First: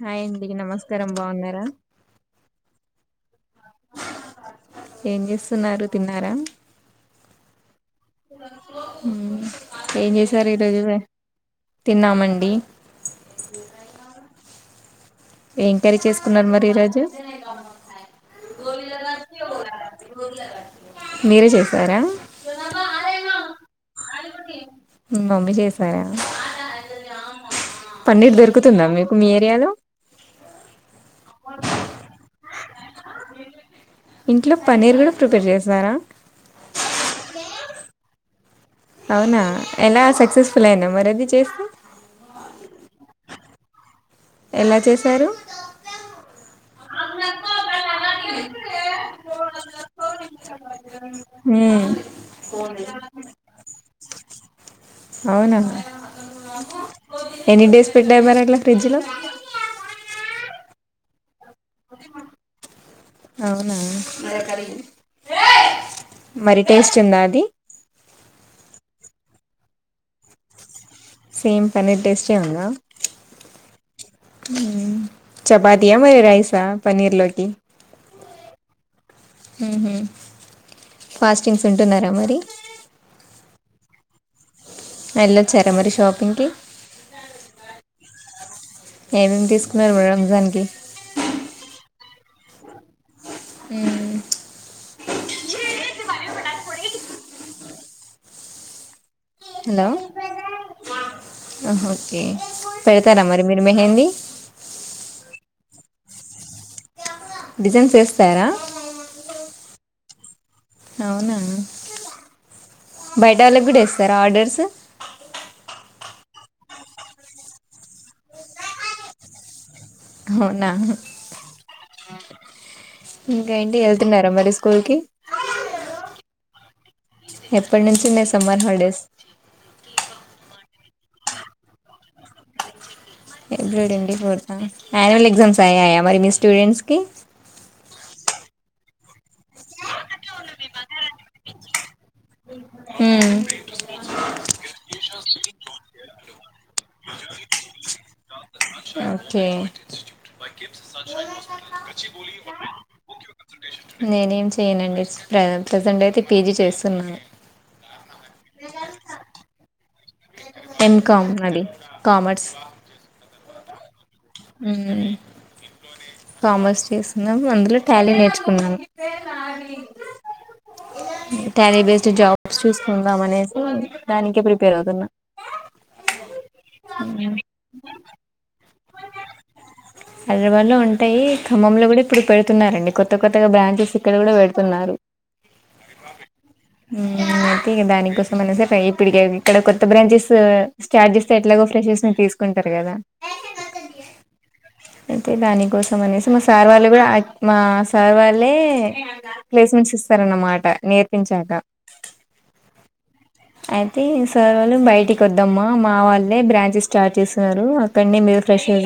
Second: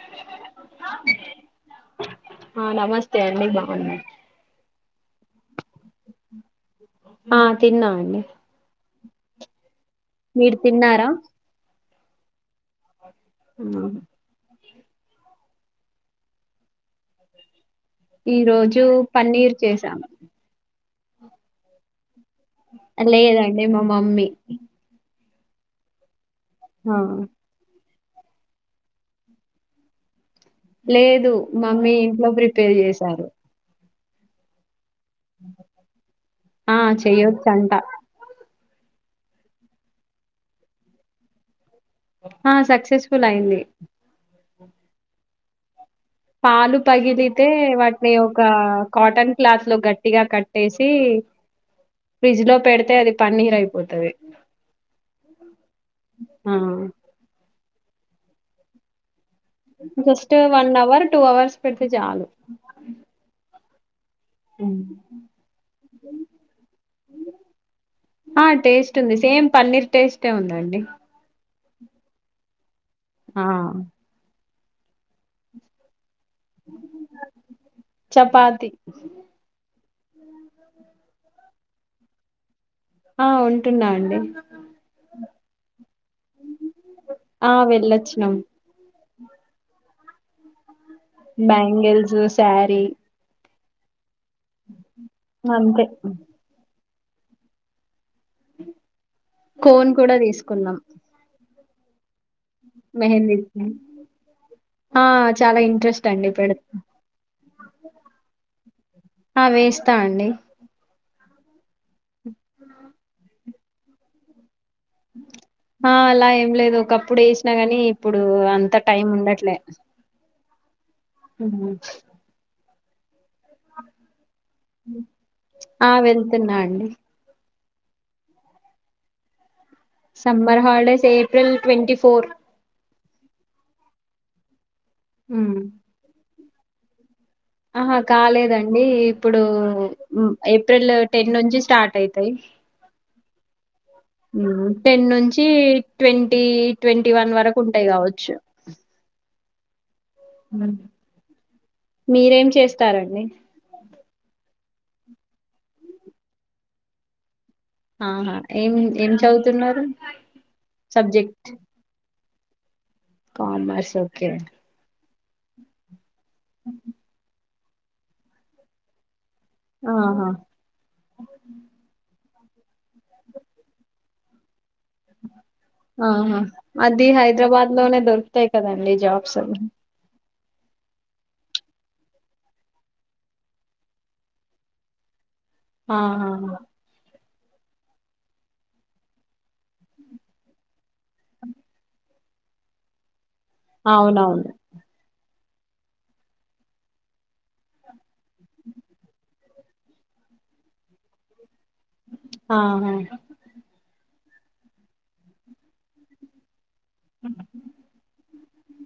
హాయండి నమస్కారం బాగున్నారా తేండి బావున్న ఏం చేస్ సున్నారు తిన్నారా ఆ తిన్నా అండి ఊ మీరు తిన్నారా తిన్నామండి ఊ [unintelligible] ఏంకరీ చేసుకున్నారు మరి ఈరోజు ఈ రోజు పన్నీర్ చేసాము మీరే చేసారా లేదండి మా మమ్మీ మమ్మీ చేసార ఆ పన్నీర్ దొరుకుతుందా మీకు మీ ఏరియాలో పే చేసారు ఇంట్లో పన్నీర్ కూడా ప్రిపేర్ చేసినారా చంట అవునా ఎలా సక్సెస్ఫుల్ ఐందా మరది చేస్తే ఆ సక్సెస్ఫుల్ అయింది ఎలా చేశారు పాలు పగిలితే వాటిని ఒక కాటన్ క్లాత్ లో గట్టిగా కట్టేసి మ్మ్ ఫ్రిడ్జ్ లో పెడితే అది పన్నీరు అయిపోతది అవునా ఆ ఎన్ని డేస్ పెట్టావ్ మరి అట్లా ఫ్రిడ్జ్లో just one hour two hours పెడితే చాలు హ అదా కర్రి మరీ టేస్ట్ ఉందా అది ఆ టేస్ట్ ఉంది సేమ్ పన్నీర్ టేస్టే ఉందండి. సేమ్ పన్నీర్ టేస్టే ఉందా ఆ ఉ చపాతీయ రవుయ్ రైసా పన్నీర్ లోకి చపాతి ఫాస్టింగ్స్ ఉంటున్నారా మరి ఆ ఉంటున్నా అండి యెల్లోచ్చారా మరి షాపింగ్కి ఆ వెళ్ళొచ్చినాం ఏమ్ తీసుకున్నారు మేడం రంజాన్కి బ్యాంగల్సు స్యారీ ఉ అంతే ఉ కోన్ కూడా తీసుకున్నాం ఆహా ఓకే పెడతారా మెహందీ మరి మీరు మెహందీ ఆ చాలా ఈ ట్రెస్ట్ అండి పెడత డిజైన్స్ యేస్తారా త్త అండి అవునా బై వాళ్ళు కూడా యేస్తారా ఆర్డర్సు ఆ అలా ఏం లేదు ఒకప్పుడు వేసినా గాని ఇప్పుడు అంత టైం ఉండట్లా అవ్నా ఉహు ఇంకేంటి వెళ్తున్నారా మరి స్కూల్ కి తున్నా అండి ఎప్పటి నుంచి ఉన్నాయ్ summer holidays summer holidays April twenty four April twenty fourth అ అన్యువల్ ఎగ్జామ్స్ అయ్యాయా మరి మీ స్ స్టూడెంట్స్ కి ఆహా కాలేదండి ఇప్పుడు ఏప్రిల్ టెన్ నుంచి స్టార్ట్ అయితాయ్ ఉ టెన్ నుంచి ట్వంటీ ట్వంటీ వన్ వరకు ఉంటాయ్ కావచ్చు ఓకే బయ కేప్స్స్ కచ్చి బ పోలీ మీరేం బు చేస్తారండి య కన్సల్టేషన్ [unintelligible] నేనేం చెయ్యనండి ప్రెసెంట్ అయితే పీజీ చేస్తున్నాను ఆహా ఏం ఏం చదువుతున్నారు ఎంకామ్ సబ్జెక్ట్ అండి కామర్స్ కామర్స్ ఓ ఉమ్ చేస్తున్నాం అందులో టాలీ నేర్చుకున్నాను ఆహా టాలీ బెస్ట్ జా చూసుకుందాం అనేసి దానికి ప్రిపే ఆహా అది హైదరాబాద్ లోనే దొరుకుతాయి కదండి. జాబ్స్ హైదరాబాద్ లో ఉంటాయి ఖమ్మంలో కూడా ఇప్పుడు పెడుతున్నారండి కొత్త కొత్తగా బ్రాంచెస్ ఇక్కడ కూడా పెడుతున్నారు. ఆ ఆ అయితే దానికోసం అనేసే ప్పడికి ఇక్కడ కొత్త బ్రాంచెస్ స్టార్జెస్ ఎట్లాగ ఫ్రెస్ తీసుకు ఒకుంటారు కదా అవునవును అయి దానికోసం అనేసి మా సార్ వాళ్ళు కూడా మా సార్ వాళ్ళే ప్లేస్మెంట్స్ ఇస్తారన్నమాట నేర్పించాక. ఆ సేవలు బయటికి వద్దమ్మా మా వాళ్ళే బ్రాంచెస్ స్టార్ట్ చేస్తున్నారు అక్కని మీరు తసేజ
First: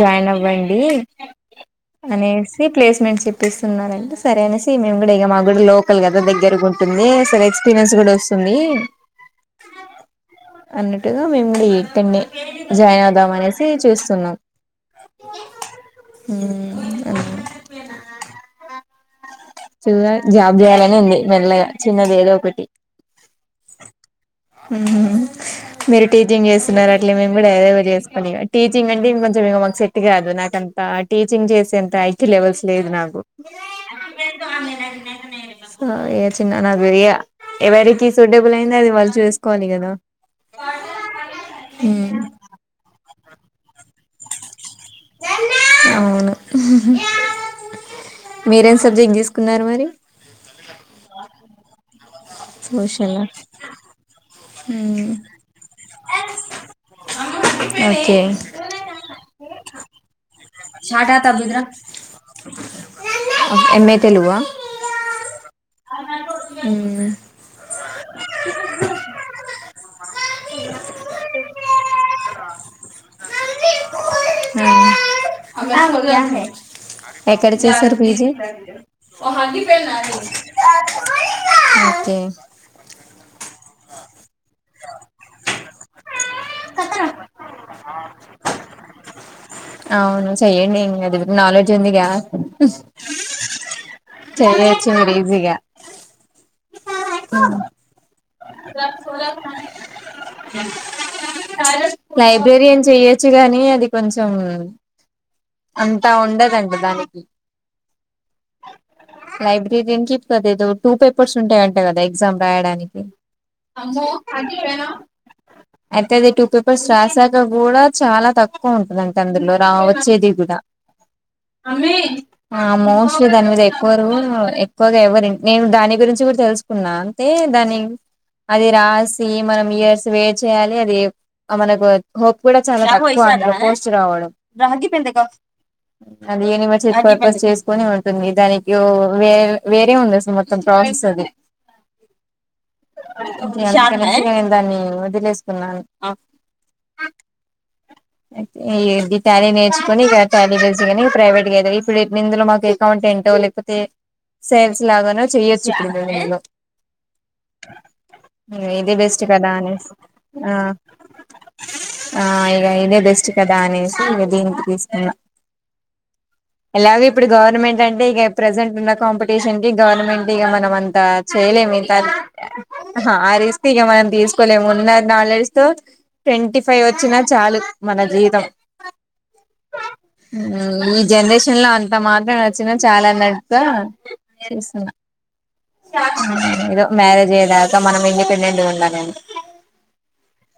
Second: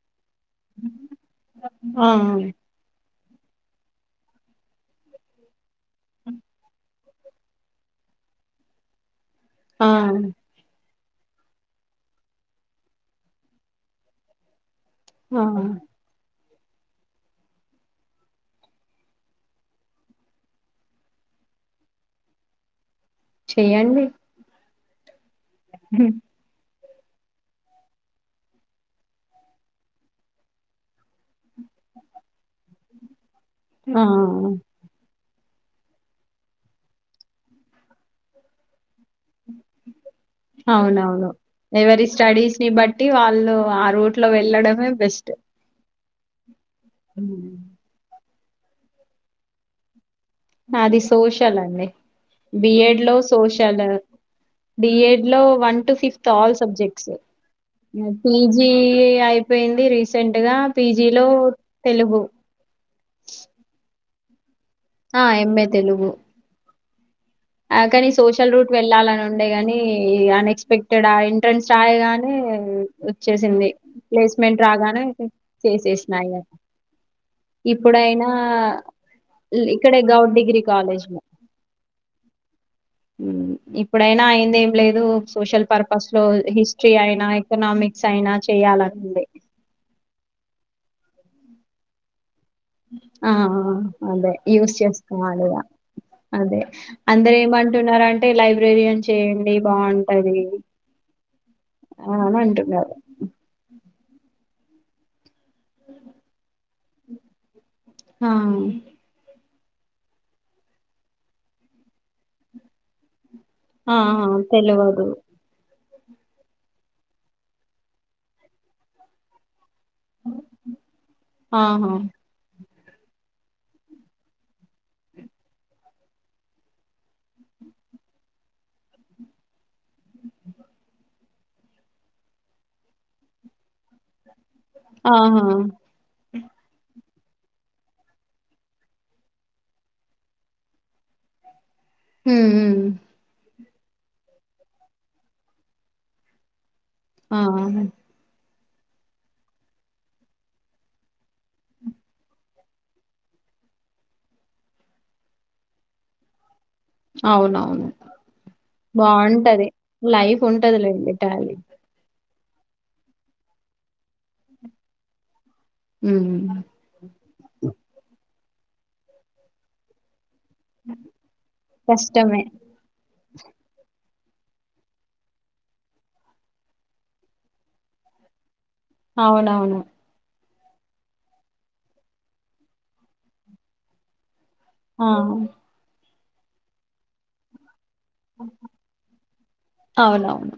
జాయిన్ అవ్వండి ఆ అనేసి ప్లేస్మెంట్ప్ పిస్తున్నారంటే సరే అనేసి మేము కూడా ఇ మా కూడా లో గాద దగ్గర ఉంటు అసలు ఎక్స్పీరియన్స్ కూడా వస్తుంది ఆ అన్నట్టుగా మిమున్ని జాయిన్ అవుదామనే చేూస్తున్నాం ఆ చూగా జాబ్ చేయాలని ఉంది మెల్లగా చిన్నది ఏదో ఒకటి చెయ్యండి హ మెరిటీజింగ్ ఎస్ స్తున్నారు అట్లే మేము డైరైట్ వ చేసుకొని టీచింగ్ అంటే ఇంక కొంచెం ఇం మాకు సెట్ కాదు నాకంతా టీచింగ్ చేసేంత ఐకు లెవెల్స్ లేదు నాకు ఆ ఏ చిన్న నాది ఎవరికి సూటబుల్ అయింది అది వాళ్ళు చూసుకోవాలి కదా అవునవును ఎవరి స్టడీస్ ని బట్టి వా ఆ రూట్ లో వెళ్ళడం బెస్ట్ అవును అ మీరేం సబ్జెక్ట్ తీసుకున్నారు మరి నాది సోషల్ అండి బిఎడ్ లో సోషల్ సోషల్ మ్మ్ బిఎడ్ లో one to fifth all subjects okay PG అయిపోయింది రీసెంట్గా పీజీలో తెలుగు [unintelligible] ఆ ఏమే తెలుగు హామ్ ఆ కాని సోషల్ రూట్ వెళ్ళాలని ఉండే గాని ఈ అన్ఎక్స్పెక్టెడ్ ఆ ఎంట్రెన్స్ రాయగానే చేసింది చేసేసిన ఇగ ఎక్కడ చేస్తారు పీజీ ఇప్పుడైనా ఇక్కడే గౌట్ డిగ్రీ కాలేజ్ లో ఒకే ఇప్పుడైనా అయింది ఏం లేదు సోషల్ పర్పస్ లో హిస్టరీ అయినా ఎకనామిక్స్ అయినా చెయాలని ఉండే అవును చెయ్యండి ఎంగదు నాలెడ్జ్ ఉంది గా ఆ ఆ అదే యూస్ చెయ్యొచ్చు మీరు చేసుకోవాలిగ ఈజీగా అదే అంటే ఏమంటున్నారం ఆ, అని లైబ్రరియన్ అంటున్నారు చెయొచ్చు గానీ అది కొంచెం ఆ అంతా ఉండదం దానికి ఆ లైబ్రరియన్ కి కదేదో టూ పేపర్స్ ఉంటయంట కదా ఎగ్జామ్ రాయడానికి ఆఆ తెలవదు అయితే అది టూ పేపర్స్ రాసాక కూడా చాలా తక్కువ ఉంటదంట అందులో రావచ్చు ఆహా [unintelligible] ఆ మోస్ట్లీ దాని మీద ఎక్కువ ఎక్కువగా ఎవరు నేను దాని గురించి కూడా తెలుసుకున్నా అంటే దాని అది రాసి మనం ఇయర్స్ వే చేయాలి అది మనకు హోప్ కూడా చాలా తక్కువ అని పోస్ట్ రావడం రాగి బిందెగ ఆహా అది ఎన్ని మెసేజ్ పర్ [unintelligible] స్ చేసుకొని ఉంటుంది దానికి ఊ వేర్ వేరే ఉంది అసలు మొత్తం ప్రాసెస్ అది. హూ ఉమ్ ఇగ అందుకనేసి ఇగ నేను దాన్ని వదిలేసుకున్నాను. ఆ ఈ ది టాలి నేర్చుకొని ఇగ శాలరీ బేస్ గాని ప్రైవేట్ గా ఏదై ఇప్పుడు ఇందులో మాకు అకౌంటెంటో లేకపోతే సేల్స్ లాగానో చెయొచ్చు ఇప్పుడు నేను ఇందులో అవునవును ఇదే బెస్ట్ కదా బావుంటది అనేసి లైఫ్ ఆ ఉంటదిలేండి టాలీ ఆ ఇగ ఇదే బెస్ట్ కదా అనేసి ఇగ దీనికి తీసుకున్నా ఉమ్ ఎలాగో ఇప్పుడు గవర్నమెంట్ అంటే ఇగ ప్రెజెంట్ ఉన్న కాంపిటీషన్ కి గవర్నమెంట్ ఇగ మనం అంత చేయలేం ఇంత కష్టమే ఆ రిస్క్ ఇగ మనం తీస్ కోలేము ఉన్న నాలెడ్జ్ తో ట్వంటీ ఫైవ్ వచ్చినా చాలు మన జీతం. అవునవును హ్మ్ ఈ జనరేషన్ లో అంత మాత్రం వచ్చినా చాలన్నంత తీసుకున్నా ఆ హ్మ్ ఎదో మ్యారేజే [unintelligible] ఇంకా మనం ఇండిపెండెంట్ గుండాలని అవునవును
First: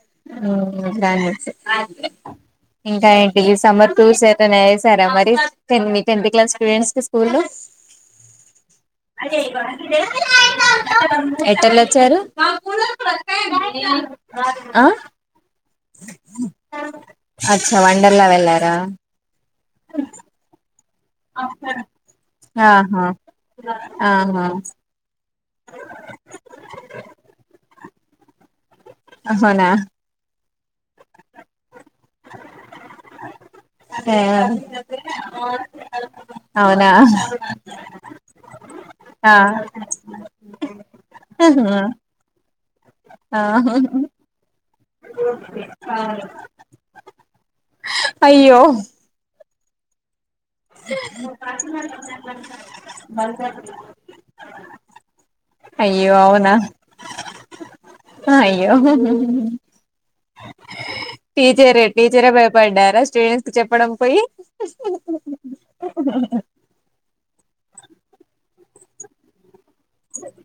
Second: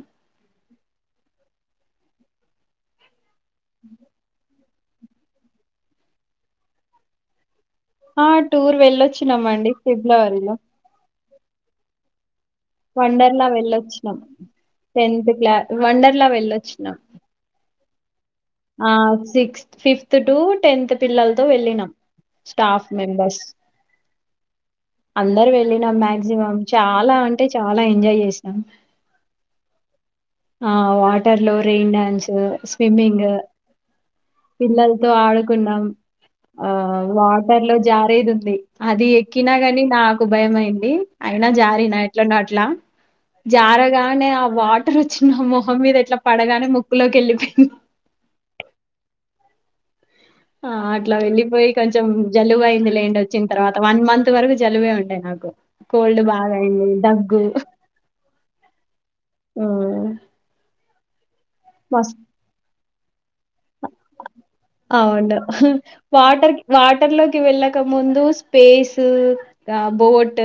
ఇంకా ఏన్ ఈ సమ్మర్ [unintelligible] పెన్ చేసారా మరి టెన్ మీ టెన్త్ క్లాస్ స్టూడెంట్స్ కి స్కూల్ ఆ టూర్ వెళ్ళొచ్చినామండి ఫిబ్లవరిలో ఎటెళ్ళొచ్చారు. వండర్ లా వెళ్ళొచ్చినాం ఆ టెన్త్ క్లా వండర్ లా వెళ్ళొచ్చినాం వండర్లా వెల్ ఆ సిక్స్ ఫిఫ్త్ టూ టెన్త్ పిల్లలతో ఆహా వెళ్ళినాం స్టాఫ్ మెంబర్స్ ఆహా అందరు వెళ్ళినాం మాక్సిమం చాలా అంటే చాలా ఎంజాయ్ చేసాం. అవునా ఆ వాటర్ లో రెయిన్ డాన్స్ స్విమ్మింగ్ ఆ పిల్లలతో ఆడుకున్నాం ఆ అవునా వాటర్ లో జారేది ఉంది అది ఆ ఎక్కినా గాని నాకు భయమయింది అయినా జారిన ఎట్లనో అట్ ట్లా ఆ జారగానే ఆ వా అమ్మో మొహం మీద ఇట్లా పడగానే ము లోకెల్లి పొయింది అయ్యో ఆ అట్లా వెళ్లిపోయి కొంచెం జలుబ అయింది లేండి వచ్చిన తర్వాత వన్ మంత్ వరకు జలుబే ఉండె నాకు అయ్యో కోల్డ్ బాగాయింది దగ్గు అ అయ్యో హ్మ్. టీచరే మస్ టీచరే భయపడ్డారు స్టూడెంట్స్ కి చెప్పడం పోయి అవుం వాటర్ వాటర్ లో కి వెళ్ళక ముందు స్పేస్ ఆ బోట్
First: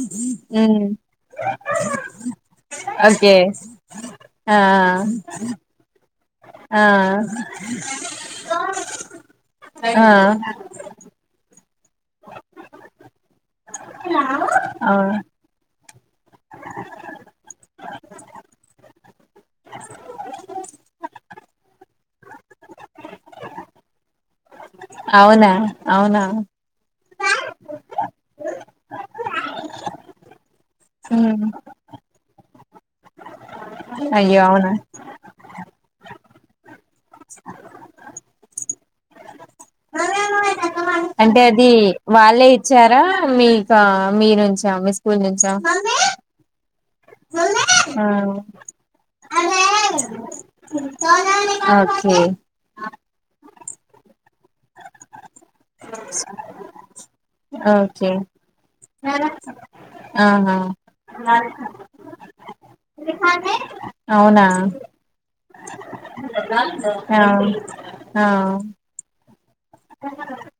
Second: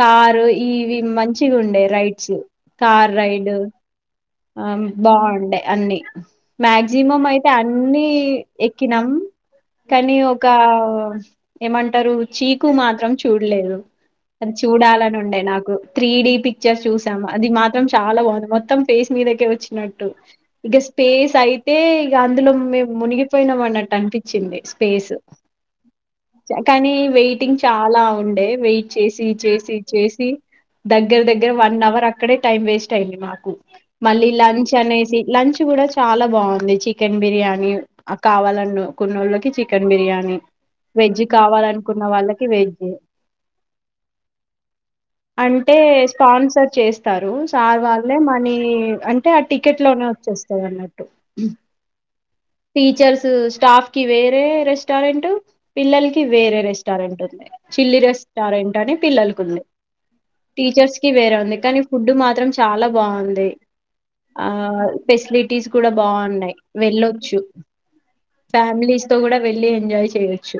కారు ఉమ్, ఇవి మంచిగ ఉండే రైడ్స్ కార్ ఓకే రైడ్ ఆ బాగుండే అన్నీ ఆ మేక్సిమం అయితే అన్ని ఎక్కినం ఆ కానీ ఒక ఏమంటరు చీకు మాత్రం చూడ్లే అది చూడాలని అవును ఉండే నాకు త్రీ డి పిక్చర్స్ చూసాము అది మాత్రం చాలా బావుంది మొత్తం మీదకే వచ్చినట్టు ఇగ స్పేస్ అయి తే ఇగ అందులో మేము మునిగిపోయినం అన్నట్టు అనిపిచింది అవునా అవునా కానీ వెయిటింగ్ చాలా ఉండే వెయిట్ చేసి చేసి చేసి దగ్గర ఉమ్ దగ్గర వన్ అవర్ అక్ క్కడే టైం వేస్ట్ అయింది మాకు మళ్ళీ అయ్యో అవునా లంచ్ అనేసి లంచ్ గూడ చాలా బావుంది చికెన్ బిర్యానీ కావాలను కున్నోళ్లకి చికెన్ బిర్యానీ వెజ్ అంటే అది కావాలనుకున్న వాళ్ళకి వాళ్ళే వెజ్ ఇచ్చార మీక మీ నుంచా మీ స్కూల్ నుంచా చేస్ ఇస్తారు సార్ ఆ వాల్లే మనీ అంటే ఆ టికెట్ లోనే వచ్చేస్తది అన్నట్టు ఓకే టీచర్స్ స్టాఫ్ కి ఇవే వేరే రెస్టారెంట్ పిల్లలకి వేరే రెస్టారెంట్ ఉంది చిల్లీ ఓకే రెస్టారెంట్ అని పిల్లలకుంది ఆహా టీచర్స్ కి వేరే ఉంది కానీ ఫుడ్ మాత్రం చాలా బావుంది అవునా అ పేసిలిటీస్ కూడా బావున్నాయి ఆ వెళ్ళొచ్చు ఆ ఫ్యామిలీస్ తో కూడా వెళ్ళి ఎంజాయ్ చేయొచ్చు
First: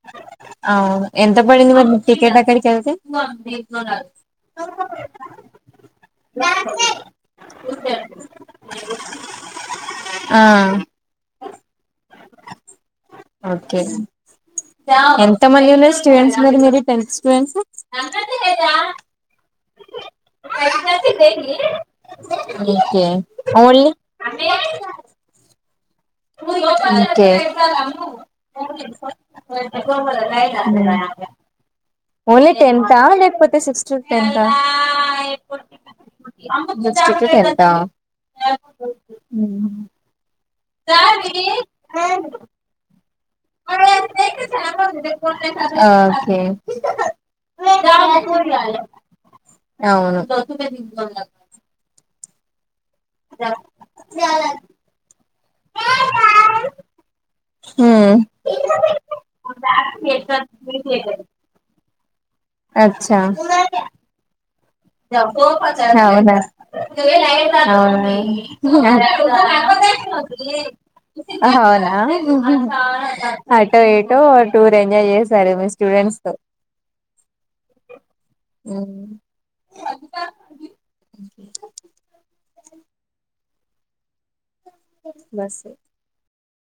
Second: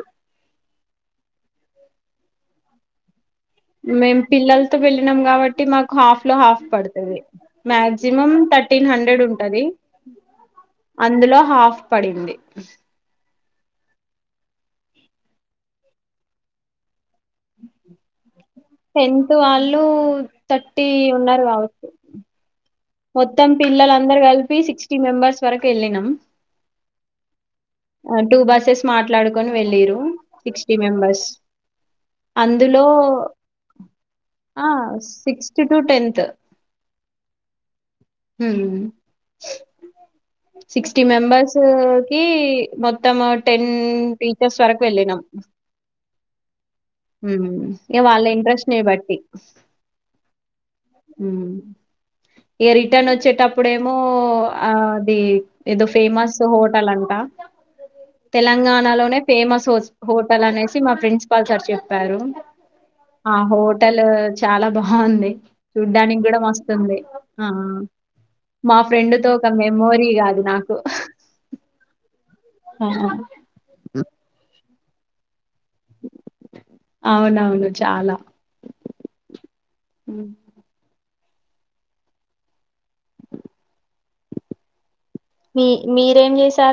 అవును ఎంత పడింది మరి బుక్ టికెట్ కడికేల్తే మేము పిల్లలతో వెళ్ళినం కాబట్టి మాకు హాఫ్ లో హాఫ్ పడతది మాక్సిమం తర్టీన్ హండ్రెడ్ ఉంటది ఆ అందులో హాఫ్ పడింది ఓకే ఎంత మంది ఉన్నారు స్టూడెంట్స్ మరి మీరు టెన్త్ స్టూడెంట్స్ టెన్త్ వాళ్లు థర్టీ ఉన్నారు కావచ్చు ఓకే మొత్తం పిల్లల ఓన్లీ అందరు కలిపి సిక్స్టీ మెంబర్స్ వర కెళ్ళిన ఓకే ఉమ్ టూ బస్సెస్ మాట్లాడుకొని వెళ్ళిరు సిక్స్టీ మెంబర్స్ ఓన్లీ అందులో టెన్త్ ఆ లేకపోతే సిక్స్ టు టెన్త్ ఆ sixth to tenth six to tenth ఆ ఉ ఉమ్ సిక్స్టీ మెంబర్స్ కి మొత్ మొత్తం టెన్ టీచర్స్ వరకు వెళ్ళినం ఓకే హ్మ్ ఏమో వాళ్ళ ఇంట్రెస్ట్ నీ బట్టి అవును హ్మ్ ఇగ రిటర్న్ వచ్చేటప్పుడు ఏమో ఆ అది ఏదో ఫేమస్ హోటల్ అంటా హ్మ్ తెలంగాణలోనే ఫేమస్ హౌస్ హోటల్ అనేసి మా ప్రిన్సిపాల్ సార్ చెప్ ప్పారు అచ్చా ఆ హోటల్ చాలా బాగుంది చూడ్డానికి కూడా మస్తుంది అవును మా ఫ్రెండ్ తో ఒక మెమోరీ కాదు నాకు అవునా ఆహా అటో ఏటో టూర్ ఎంజాయ్ చేశారు మిస్ అవునవును చాలా ఉమ్ కుంటే బస్ మీ మీరేం చేస్